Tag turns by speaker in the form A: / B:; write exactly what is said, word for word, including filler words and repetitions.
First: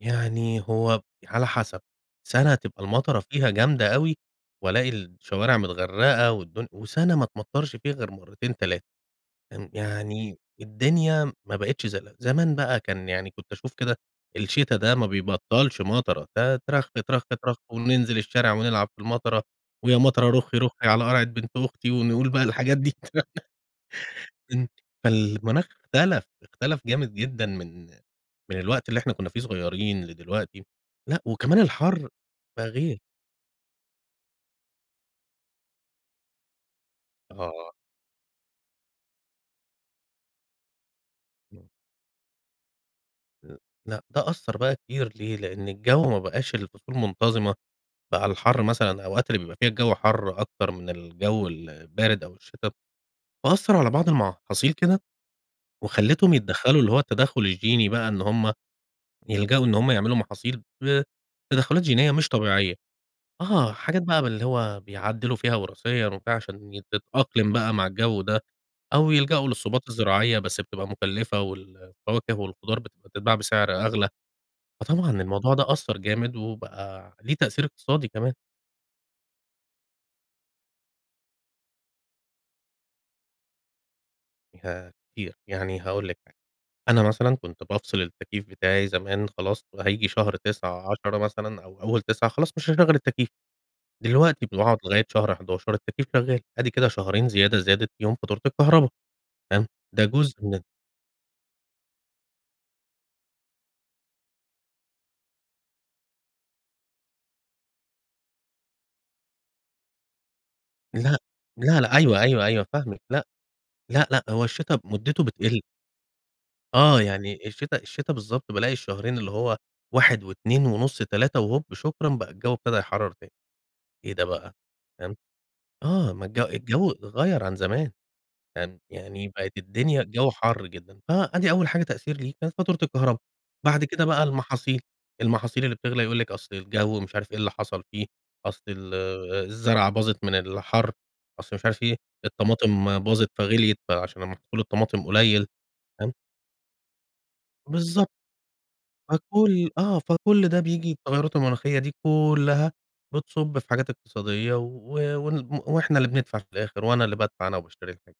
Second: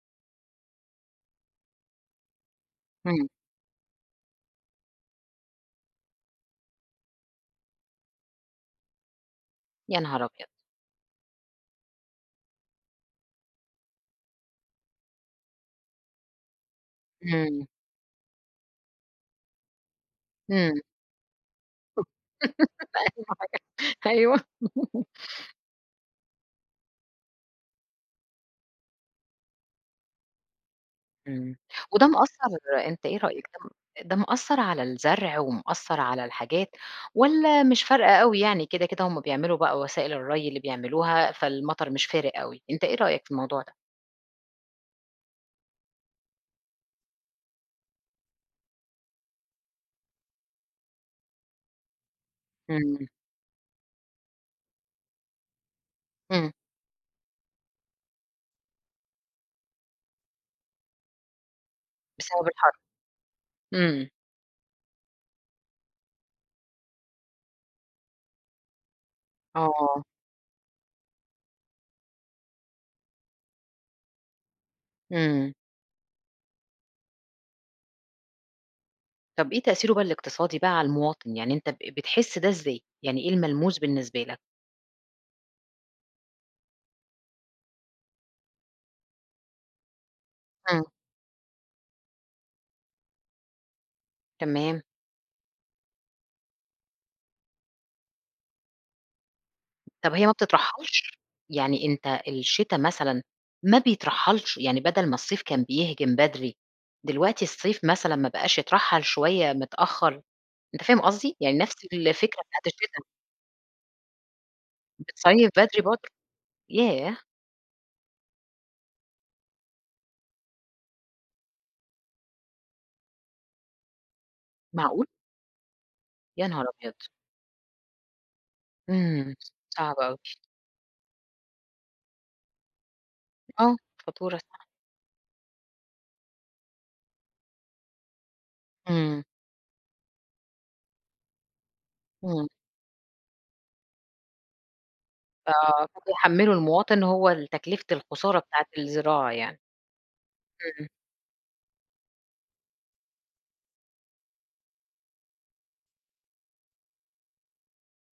A: يعني هو على حسب، سنة تبقى المطرة
B: امم.
A: فيها جامدة أوي، وألاقي الشوارع متغرقة والدن وسنة ما تمطرش فيها غير مرتين تلاتة ان
B: يا نهار
A: يعني
B: أبيض!
A: الدنيا ما بقتش زي زمان بقى كان يعني كُنت أشوف كده الشتا ده ما بيبطّلش مطرة، ت ترخ، ترخ، ترخ
B: امم.
A: وننزل الشارع ونلعب في المطرة، ويا مطرة رُخي
B: امم.
A: رُخي على قرعة بنت أختي
B: أيوه،
A: ونقول بقى الحاجات دي بتاع
B: أي أيوه
A: ان فالمناخ أختلف، أختلف جامد جدًا من من الوقت اللي إحنا كنا في صغيرين لدلوقتي، لأ
B: امم
A: وكمان
B: وده
A: الحَر
B: مأثر
A: بقي غير.
B: أنت إيه رأيك ده م ده مأثر على الزرع ومأثر على الحاجات والّا
A: آه.
B: مش فارقة أوي يعني كده، كده هم بيعملوا بقى وسائل الري اللي بيعملوها فالمطر مش فارق أوي أنت إيه رأيك في الموضوع ده؟
A: لأ ده أثّر بقى كتير ليه؟ لأن الجو ما بقاش الفصول منتظمة، بقى الحَر مثلًا الأوقات اللي بيبقى فيها الجو حَر أكتر من الجو البارد أو الشتا،
B: امم.
A: فأثر على بعض المحاصيل كده وخليتهم
B: امم.
A: يتدّخلوا اللي هو التدخل الجيني بقى إن هم يلجؤوا إن هم يعملوا محاصيل بتدخلات جينية مش
B: بسبب الحَر.
A: طبيعية آه، حاجات
B: امم.
A: بقى باللي هو بيعدلوا فيها وراثيًا وفيها عشان تتأقلم بقى مع الجو ده، أو يلجؤوا للصوبات
B: آه.
A: الزراعية بس بتبقى مكلفة، والفواكه والخضار بت بتباع بسعر أغلى، فطبعًا
B: امم.
A: الموضوع ده أثّر جامد و بقى ليه تأثير إقتصادي كمان.
B: طب إيه تأثيره بقي الاقتصادي بقى على المواطن يعني أنت ب بتحس ده إزاي يعني إيه الملموس بالنسبه لك؟
A: ياه! كتير، يعني هاقول لِك حاجة، أنا مثلًا كُنت بافصل التكييف بتاعي زمان خلاص، هييجي شهر
B: امم.
A: تسعة عشرة مثلًا أو أول تسعة خلاص مش هاشغل التكييف، دلوقتي ب باقعد
B: تمام.
A: لغاية شهر حداشر التكييف شغال أدي كده شهرين زيادة زادت فيهم فاتورة الكهرباء تمام، ده
B: طب هي ما
A: جزء من
B: بتترحلش؟ يعني أنت الشتا مثلًا ما بيترحلش يعني بدل ما الصيف كان بيهجم بدري دلوقتي الصيف مثلًا ما بقاش يترحّل شوية متأخر أنت فاهم
A: لأ،
B: قصدي يعني نفس
A: لأ، لأ أيوه،
B: الفكرة
A: أيوه،
B: بتاعة
A: أيوه فاهمِك
B: الشتا؟
A: لأ، لأ، لأ، هو الشتا مدته
B: بتصيّف
A: بتقل.
B: بدري برضه؟
A: آه
B: ياه!
A: يعني الشتا الشتا بالضبط بالاقي الشهرين اللي هو واحد واتنين ونص تلاتة وهوب شكرًا بقى الجو ابتدي يحرر تاني إيه ده بقى
B: معقول؟!
A: تمام؟ آه ما الجو
B: يا نهار
A: الجو
B: أبيض!
A: غَيَّر عن زمان [unintelligible] يعني
B: امم
A: بقت الدنيا
B: صعبة أوي.
A: الجو حر جدًا فأدي أول حاجة تأثير ليه كانت فاتورة الكهربا
B: آه
A: بعد كده بقى
B: فاتورة صح.
A: المحاصيل، المحاصيل اللي بتغلي يقول لِك أصل الجو مش عارف إيه اللي حصل فيه أصل ال
B: امم.
A: الزرعة باظت من الحَر، أصل مش عارف إيه؟
B: امم.
A: الطماطم باظت فغليت عشان محصول الطماطم قليل
B: آه
A: تمام؟
B: فبيحمّلوا المواطن هو ال تكلفة
A: بالضبط.
B: الخسارة بتاعة الزراعة يعني.
A: فكل آه فكل ده
B: امم.
A: بييجي التغيرات المناخية دي كلها بتصُب في حاجات إقتصادية و ون وإحنا اللي بندفع في الآخر وأنا اللي بادفع أنا وباشتري الحاجة.